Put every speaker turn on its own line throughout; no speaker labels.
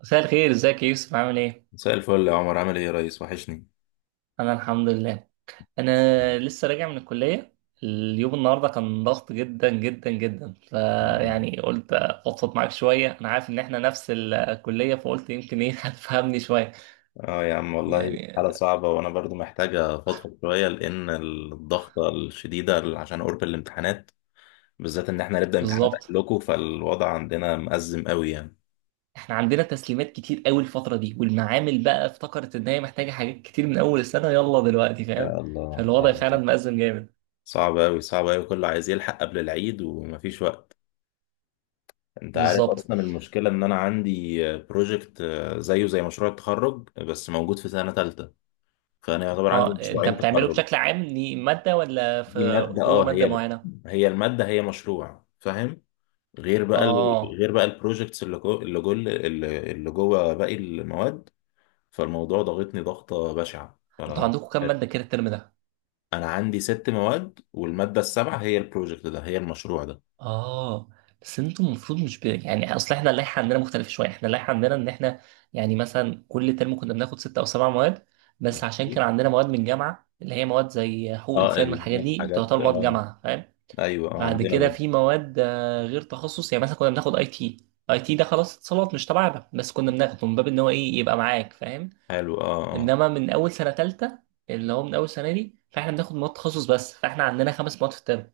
مساء الخير، ازيك يا يوسف؟ عامل ايه؟
مساء الفل يا عمر، عامل ايه يا ريس؟ وحشني.
انا الحمد لله. انا لسه راجع من الكلية. اليوم النهاردة كان ضغط جدا جدا جدا، فيعني قلت افضفض معاك شوية. انا عارف ان احنا نفس الكلية، فقلت يمكن ايه هتفهمني شوية.
اه يا عم والله،
يعني
حالة صعبة وانا برضو محتاجة افضفض شوية لان الضغطة الشديدة عشان قرب الامتحانات، بالذات ان احنا هنبدأ امتحانات
بالظبط،
قبلكم، فالوضع عندنا مأزم قوي يعني.
احنا عندنا تسليمات كتير قوي الفترة دي، والمعامل بقى افتكرت ان هي محتاجة حاجات كتير من اول السنة يلا دلوقتي، فاهم.
يا الله،
فالوضع فعلا مأزم جامد.
صعب قوي صعب قوي، كله عايز يلحق قبل العيد ومفيش وقت. انت عارف
بالظبط.
اصلا المشكلة ان انا عندي بروجكت زيه زي مشروع التخرج بس موجود في سنة تالتة، فانا يعتبر عندي
اه، انت
مشروعين
بتعمله
تخرج.
بشكل عام إن مادة ولا في
دي مادة،
جوه
اه،
مادة
هي
معينة؟
هي المادة، هي مشروع فاهم؟ غير بقى
اه،
غير بقى البروجكتس اللي جوه اللي جوه باقي المواد. فالموضوع ضغطني ضغطة بشعة،
انتوا
فانا
عندكم كام مادة كده الترم ده؟
انا عندي ست مواد، والمادة السابعة هي البروجكت ده، هي المشروع ده.
اه. بس انتوا المفروض مش يعني اصل احنا اللائحة عندنا مختلفة شوية، احنا اللائحة عندنا ان احنا يعني مثلا كل ترم كنا بناخد ست او سبع مواد، بس عشان كان عندنا مواد من جامعة، اللي هي مواد زي حقوق
اه
انسان، من
اللي هي
الحاجات دي
الحاجات،
تعتبر مواد
اه
جامعة، فاهم؟
ايوه اه
بعد
عندنا
كده
برضه.
في مواد غير تخصص، يعني مثلا كنا بناخد اي تي، اي تي ده خلاص اتصالات مش تبعنا، بس كنا بناخده من باب ان هو ايه يبقى معاك، فاهم؟
حلو، اه اه.
انما من اول سنة تالتة، اللي هو من اول سنة دي، فاحنا بناخد مواد تخصص بس، فاحنا عندنا خمس مواد في الترم.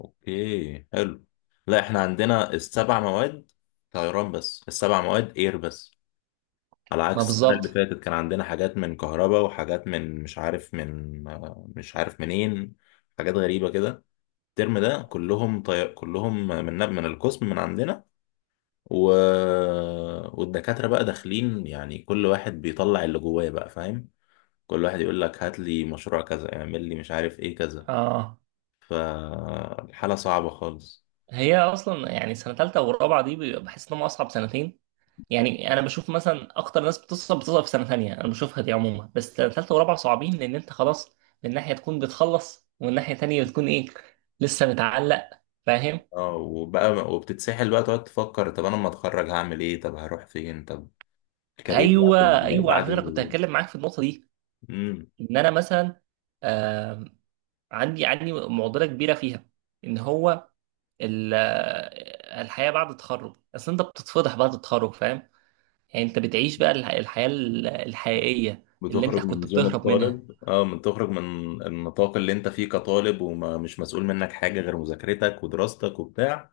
اوكي حلو. لا احنا عندنا السبع مواد طيران، بس السبع مواد اير بس، على
ما
عكس السنة اللي
بالظبط.
فاتت كان عندنا حاجات من كهرباء وحاجات من مش عارف من مش عارف منين، حاجات غريبة كده. الترم ده كلهم من القسم من عندنا و... والدكاترة بقى داخلين يعني، كل واحد بيطلع اللي جواه بقى فاهم؟ كل واحد يقول لك هات لي مشروع كذا، اعمل لي مش عارف ايه كذا.
اه،
فالحالة صعبة خالص.
هي اصلا يعني سنه ثالثه ورابعه دي بحس انهم اصعب سنتين. يعني انا بشوف مثلا اكتر ناس بتصعب في سنه ثانيه انا بشوفها دي عموما، بس سنه ثالثه ورابعه صعبين، لان انت خلاص من ناحيه تكون بتخلص، ومن ناحيه ثانيه بتكون ايه، لسه متعلق، فاهم.
اه وبقى وبتتسحل بقى تقعد تفكر، طب انا لما اتخرج هعمل ايه؟ طب هروح فين؟ طب الكارير بعد
ايوه ايوه، على فكره كنت هتكلم معاك في النقطه دي،
مم.
ان انا مثلا آه عندي معضله كبيره فيها. ان هو الحياه بعد التخرج، اصل انت بتتفضح بعد التخرج، فاهم. يعني انت بتعيش بقى الحياة الحقيقية، اللي انت
بتخرج من
كنت
زوم
بتهرب منها.
الطالب، اه من تخرج من النطاق اللي انت فيه كطالب ومش مسؤول منك حاجة غير مذاكرتك ودراستك وبتاع،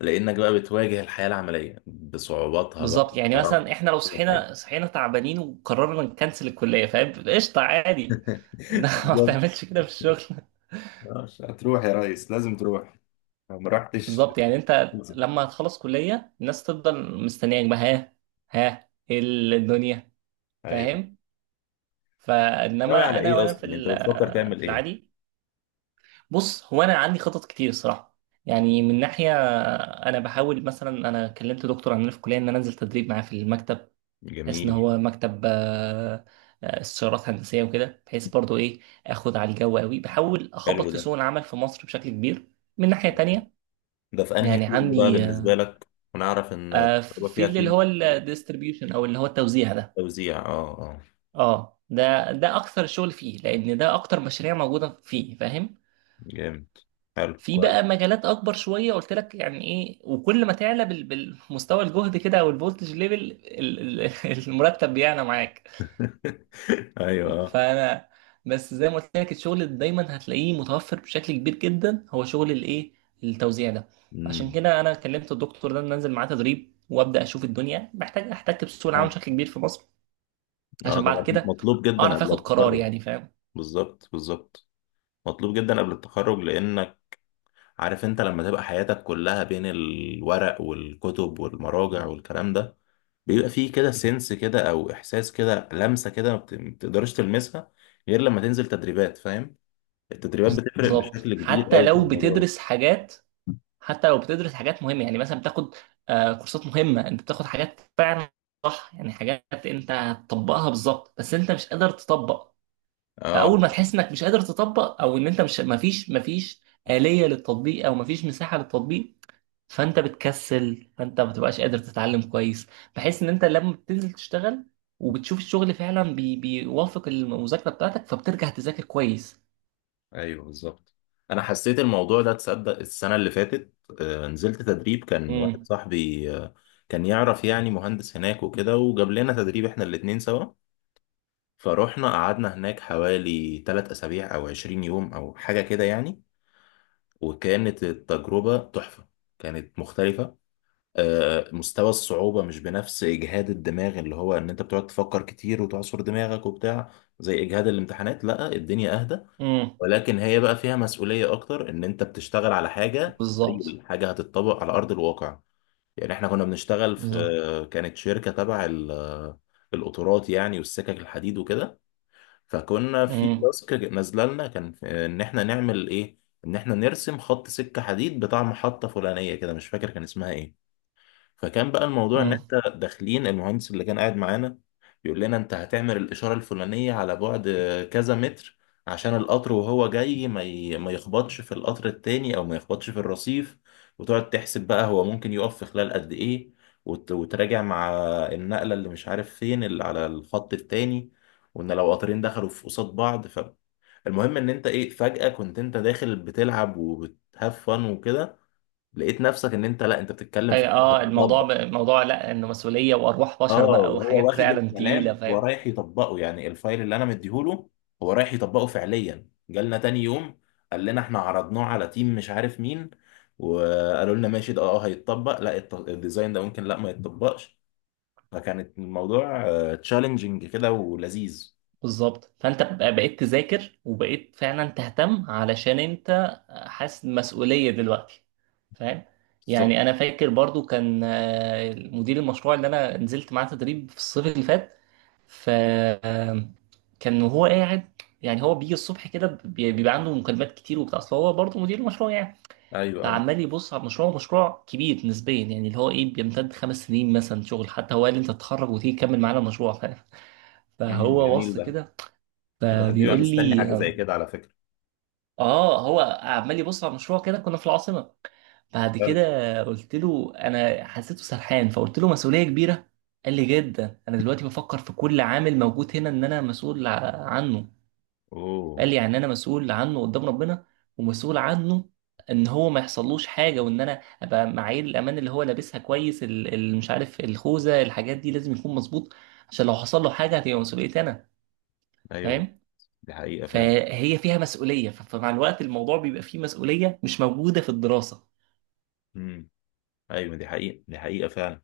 لانك بقى بتواجه الحياة العملية بصعوباتها بقى
بالظبط، يعني
بحرام.
مثلا احنا لو
كل حاجة.
صحينا تعبانين وقررنا نكنسل الكلية، فاهم، قشطة عادي انما ما
بالظبط.
تعملش كده في الشغل.
آه، هتروح يا ريس، لازم تروح لو ما رحتش
بالظبط، يعني انت
تنزل.
لما هتخلص كلية الناس تفضل مستنياك بقى، ها، ها، ايه الدنيا،
ايوه.
فاهم.
ناوي
فانما
على
انا
ايه
وانا في
اصلا؟ انت بتفكر تعمل
في
ايه؟
العادي. بص، هو انا عندي خطط كتير الصراحة. يعني من ناحية انا بحاول، مثلا انا كلمت دكتور عندنا في الكليه ان انا انزل تدريب معاه في المكتب، بحيث ان
جميل.
هو مكتب استشارات هندسيه وكده، بحيث برضو ايه، اخد على الجو قوي، بحاول
حلو
اخبط في
ده.
سوق العمل في مصر بشكل كبير. من ناحيه تانية
ده في انهي
يعني
فيلد بقى
عندي
بالنسبة لك، ونعرف ان الكهرباء
في
فيها
اللي
فيلد
هو الديستريبيوشن او اللي هو التوزيع ده.
توزيع، اه اه.
اه، ده ده اكثر شغل فيه، لان ده اكتر مشاريع موجوده فيه، فاهم.
جامد، حلو
في بقى
كويس.
مجالات اكبر شويه قلت لك يعني ايه، وكل ما تعلى بالمستوى الجهد كده او الفولتج ليفل المرتب بيعلى معاك.
ايوه اه.
فانا بس زي ما قلت لك، الشغل اللي دايما هتلاقيه متوفر بشكل كبير جدا هو شغل الايه، التوزيع ده. عشان
امم.
كده انا كلمت الدكتور ده إن ننزل معاه تدريب وابدا اشوف الدنيا، محتاج احتك بسوق العمل بشكل كبير في مصر،
اه
عشان بعد
ده
كده
مطلوب جدا
اعرف
قبل
اخد قرار،
التخرج.
يعني فاهم.
بالظبط بالظبط. مطلوب جدا قبل التخرج لانك عارف، انت لما تبقى حياتك كلها بين الورق والكتب والمراجع والكلام ده، بيبقى فيه كده سنس كده، او احساس كده، لمسة كده ما بتقدرش تلمسها غير لما تنزل تدريبات فاهم؟ التدريبات بتفرق
بالظبط
بشكل كبير
حتى
قوي في
لو
الموضوع ده.
بتدرس حاجات، حتى لو بتدرس حاجات مهمه، يعني مثلا بتاخد كورسات مهمه، انت بتاخد حاجات فعلا صح، يعني حاجات انت هتطبقها بالظبط، بس انت مش قادر تطبق.
اه
فاول ما تحس انك مش قادر تطبق، او ان انت مش مفيش آلية للتطبيق، او مفيش مساحة للتطبيق، فانت بتكسل، فانت ما بتبقاش قادر تتعلم كويس، بحيث ان انت لما بتنزل تشتغل وبتشوف الشغل فعلا بيوافق المذاكرة بتاعتك، فبترجع تذاكر كويس.
ايوه بالظبط. انا حسيت الموضوع ده تصدق السنه اللي فاتت، نزلت تدريب، كان واحد
امم.
صاحبي كان يعرف يعني مهندس هناك وكده، وجاب لنا تدريب احنا الاتنين سوا. فروحنا قعدنا هناك حوالي 3 اسابيع او 20 يوم او حاجه كده يعني. وكانت التجربه تحفه، كانت مختلفه. مستوى الصعوبة مش بنفس إجهاد الدماغ اللي هو إن أنت بتقعد تفكر كتير وتعصر دماغك وبتاع، زي إجهاد الامتحانات، لا الدنيا أهدى.
امم.
ولكن هي بقى فيها مسؤولية أكتر، إن أنت بتشتغل على حاجة
بالظبط.
ريل، حاجة هتتطبق على أرض الواقع. يعني إحنا كنا بنشتغل
بالظبط.
في، كانت شركة تبع القطارات يعني والسكك الحديد وكده. فكنا في
امم.
تاسك نازلة لنا، إن إحنا نعمل إيه، إن إحنا نرسم خط سكة حديد بتاع محطة فلانية كده، مش فاكر كان اسمها إيه. فكان بقى الموضوع ان
امم.
انت داخلين المهندس اللي كان قاعد معانا يقول لنا انت هتعمل الاشاره الفلانيه على بعد كذا متر، عشان القطر وهو جاي ما يخبطش في القطر التاني او ما يخبطش في الرصيف. وتقعد تحسب بقى هو ممكن يقف في خلال قد ايه، وتراجع مع النقله اللي مش عارف فين اللي على الخط التاني، وان لو قطرين دخلوا في قصاد بعض. فالمهم ان انت ايه، فجاه كنت انت داخل بتلعب وبتهاف فن وكده، لقيت نفسك ان انت لا انت بتتكلم في
اه، الموضوع
حاجه.
الموضوع لا، انه مسؤولية وارواح
اه
بشر بقى،
وهو
وحاجات
واخد
فعلا تقيلة،
الكلام
فاهم.
ورايح يطبقه يعني الفايل اللي انا مديهوله، هو رايح يطبقه فعليا. جالنا تاني يوم قال لنا احنا عرضناه على تيم مش عارف مين، وقالوا لنا ماشي ده اه هيتطبق، لا الديزاين ده ممكن لا ما يتطبقش. فكانت الموضوع تشالنجينج كده ولذيذ.
بالظبط، فانت بقيت تذاكر وبقيت فعلا تهتم، علشان انت حاسس بمسؤولية دلوقتي، فاهم.
بالظبط
يعني انا فاكر برضو، كان مدير المشروع اللي انا نزلت معاه تدريب في الصيف اللي فات، ف آه، كان وهو قاعد، يعني هو بيجي الصبح كده بيبقى عنده مكالمات كتير وبتاع، اصل هو برضه مدير مشروع يعني.
ايوه اه.
فعمال يبص على المشروع، مشروع كبير نسبيا يعني، اللي هو ايه، بيمتد خمس سنين مثلا شغل، حتى هو قال لي انت تتخرج وتيجي تكمل معانا المشروع، فاهم.
أمم،
فهو
جميل
بص
ده.
كده
الواحد بيبقى
فبيقول
مستني
لي.
حاجه زي كده على فكره.
اه، هو عمال يبص على مشروع كده، كنا في العاصمه. بعد كده
فعلا.
قلت له، انا حسيته سرحان، فقلت له مسؤوليه كبيره. قال لي جدا، انا دلوقتي بفكر في كل عامل موجود هنا ان انا مسؤول عنه.
اوه.
قال لي يعني انا مسؤول عنه قدام ربنا، ومسؤول عنه ان هو ما يحصلوش حاجه، وان انا ابقى معايير الامان اللي هو لابسها كويس، مش عارف الخوذه، الحاجات دي لازم يكون مظبوط، عشان لو حصل له حاجه هتبقى مسؤوليتي انا،
ايوه
فاهم.
دي حقيقه فعلا.
فهي فيها مسؤولية، فمع الوقت الموضوع بيبقى فيه مسؤولية مش موجودة في الدراسة.
امم. ايوه دي حقيقه، دي حقيقه فعلا.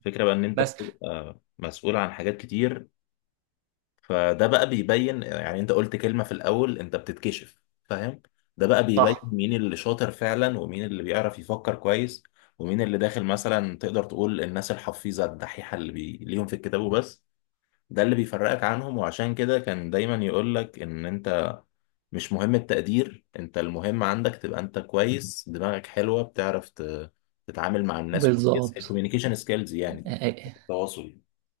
فكرة بقى ان انت
بس
بتبقى مسؤول عن حاجات كتير. فده بقى بيبين، يعني انت قلت كلمة في الاول انت بتتكشف فاهم؟ ده بقى بيبين
صح،
مين اللي شاطر فعلا، ومين اللي بيعرف يفكر كويس، ومين اللي داخل مثلا تقدر تقول الناس الحفيظة الدحيحة اللي ليهم في الكتاب وبس. ده اللي بيفرقك عنهم، وعشان كده كان دايما يقولك ان انت مش مهم التقدير انت، المهم عندك تبقى انت كويس، دماغك حلوة بتعرف تتعامل مع الناس كويس،
بالظبط.
الكوميونيكيشن سكيلز يعني، التواصل.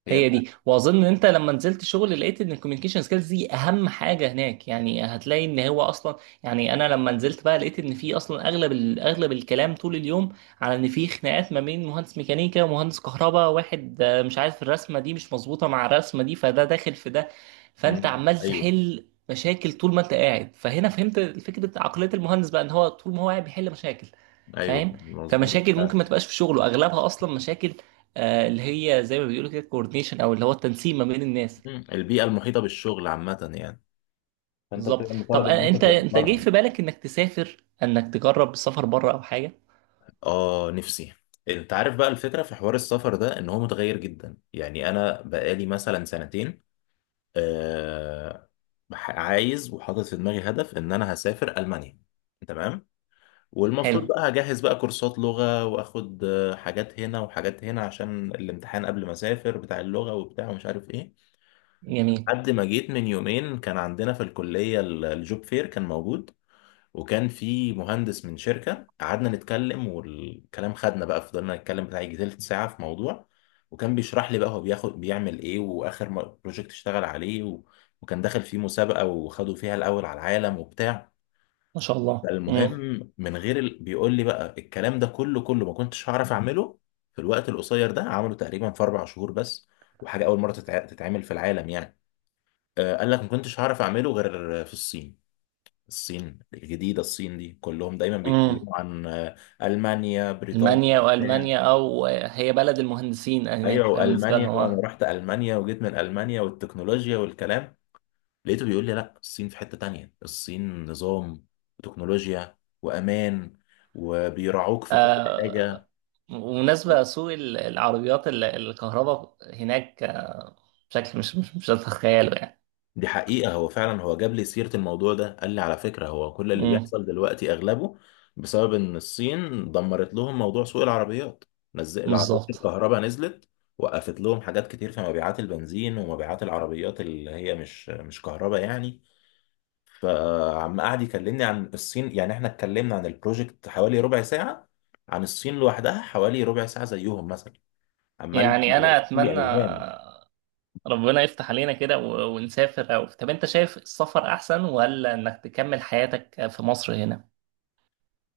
هي.
هي دي، واظن ان انت لما نزلت شغل لقيت ان الكوميونيكيشن سكيلز دي اهم حاجه هناك. يعني هتلاقي ان هو اصلا، يعني انا لما نزلت بقى لقيت ان في اصلا اغلب اغلب الكلام طول اليوم على ان في خناقات ما بين مهندس ميكانيكا ومهندس كهرباء، واحد مش عارف الرسمه دي مش مظبوطه مع الرسمه دي، فده داخل في ده. فانت
مم.
عمال
ايوه
تحل مشاكل طول ما انت قاعد، فهنا فهمت فكره عقليه المهندس بقى، ان هو طول ما هو قاعد بيحل مشاكل،
ايوه
فاهم.
مظبوط
فمشاكل ممكن
فعلا.
ما تبقاش في شغله، اغلبها اصلا مشاكل اللي هي زي ما بيقولوا كده كوردينيشن، او اللي هو التنسيق ما بين الناس.
مم. البيئه المحيطه بالشغل عامه يعني، فانت
بالظبط.
بتبقى
طب
مطالب ان انت
انت جاي
توفرها.
في بالك انك تسافر، انك تجرب السفر بره او حاجه؟
اه نفسي. انت عارف بقى الفكره في حوار السفر ده ان هو متغير جدا، يعني انا بقالي مثلا سنتين آه عايز وحاطط في دماغي هدف ان انا هسافر المانيا، تمام.
حلو.
والمفروض بقى هجهز بقى كورسات لغه، واخد حاجات هنا وحاجات هنا عشان الامتحان قبل ما اسافر بتاع اللغه وبتاع ومش عارف ايه.
جميل.
لحد ما جيت من يومين كان عندنا في الكلية الجوب فير كان موجود، وكان في مهندس من شركة قعدنا نتكلم، والكلام خدنا بقى، فضلنا نتكلم بتاع يجي تلت ساعة في موضوع. وكان بيشرح لي بقى هو بياخد بيعمل ايه، واخر بروجكت اشتغل عليه وكان داخل فيه مسابقة، وخدوا فيها الأول على العالم وبتاع.
ما شاء الله.
فالمهم،
امم.
من غير بيقول لي بقى الكلام ده، كله ما كنتش هعرف أعمله في الوقت القصير ده، عمله تقريبا في أربع شهور بس، وحاجة أول مرة تتعمل في العالم يعني. قال لك ما كنتش هعرف اعمله غير في الصين، الصين الجديدة، الصين دي كلهم دايما
امم.
بيتكلموا عن ألمانيا بريطانيا
المانيا،
بتاع.
والمانيا او هي بلد المهندسين هناك،
ايوه
فاهم، بالنسبه
وألمانيا،
لهم
وانا
اه.
رحت ألمانيا وجيت من ألمانيا والتكنولوجيا والكلام، لقيته بيقول لي لا الصين في حتة تانية، الصين نظام وتكنولوجيا وأمان، وبيراعوك في كل
آه،
حاجة.
ومناسبة سوق العربيات الكهرباء هناك بشكل مش هتتخيله يعني.
دي حقيقة. هو فعلا هو جاب لي سيرة الموضوع ده قال لي على فكرة هو كل اللي
امم.
بيحصل دلوقتي أغلبه بسبب إن الصين دمرت لهم موضوع سوق العربيات، نزل العربيات
بالظبط.
الكهرباء نزلت، وقفت لهم حاجات كتير في مبيعات البنزين ومبيعات العربيات اللي هي مش كهرباء يعني. فعم قعد يكلمني عن الصين يعني، احنا اتكلمنا عن البروجكت حوالي ربع ساعة، عن الصين لوحدها حوالي ربع ساعة زيهم مثلا، عمال
يعني انا
يحكي لي
اتمنى
أوهام.
ربنا يفتح علينا كده ونسافر. أو طب أنت شايف السفر أحسن ولا إنك تكمل حياتك في مصر هنا؟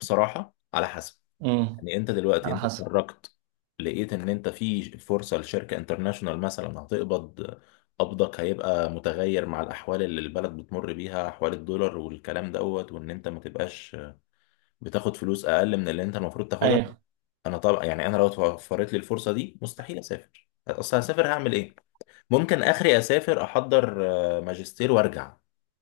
بصراحة على حسب،
امم.
يعني انت دلوقتي
على
انت
حسب.
اتخرجت، لقيت ان انت في فرصه لشركه انترناشونال مثلا هتقبض، قبضك هيبقى متغير مع الاحوال اللي البلد بتمر بيها، احوال الدولار والكلام دوت، وان انت ما تبقاش بتاخد فلوس اقل من اللي انت المفروض تاخدها.
أيوه.
انا طبعا يعني، انا لو اتوفرت لي الفرصه دي مستحيل اسافر، اصل هسافر هعمل ايه؟ ممكن اخري اسافر احضر ماجستير وارجع،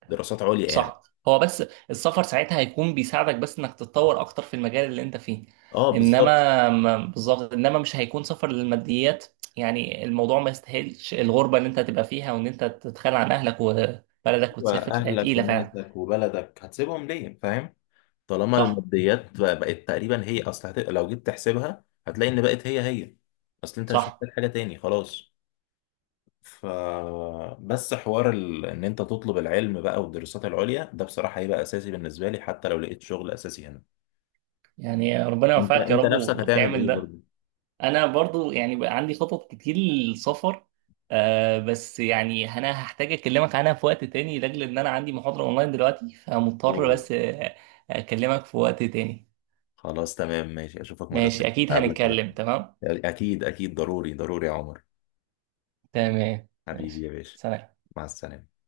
دراسات عليا يعني.
صح. هو بس السفر ساعتها هيكون بيساعدك بس إنك تتطور أكتر في المجال اللي أنت فيه.
اه بالظبط.
إنما بالظبط، إنما مش هيكون سفر للماديات. يعني الموضوع ما يستاهلش الغربة اللي أنت هتبقى فيها، وإن أنت تتخلى عن أهلك وبلدك وتسافر، هي
واهلك
تقيلة فعلا.
وناسك وبلدك هتسيبهم ليه فاهم؟ طالما
صح.
الماديات بقت تقريبا هي، اصل لو جيت تحسبها هتلاقي ان بقت هي هي، اصل انت مش
صح.
محتاج حاجة تاني خلاص. ف بس حوار ان انت تطلب العلم بقى والدراسات العليا ده بصراحة هيبقى اساسي بالنسبة لي حتى لو لقيت شغل اساسي هنا.
يعني ربنا
انت
يوفقك يا
انت
رب
نفسك هتعمل
وتعمل
ايه
ده.
برضه؟
انا برضو يعني بقى عندي خطط كتير للسفر، آه، بس يعني انا هحتاج اكلمك عنها في وقت تاني، لاجل ان انا عندي محاضرة اونلاين دلوقتي، فمضطر
اوه.
بس اكلمك في وقت تاني.
خلاص تمام ماشي، اشوفك مرة
ماشي
تانية،
اكيد
اقابلك مرة
هنتكلم. تمام.
تانية اكيد اكيد ضروري ضروري يا عمر،
تمام
حبيبي
ماشي
يا باشا.
سلام.
مع السلامة.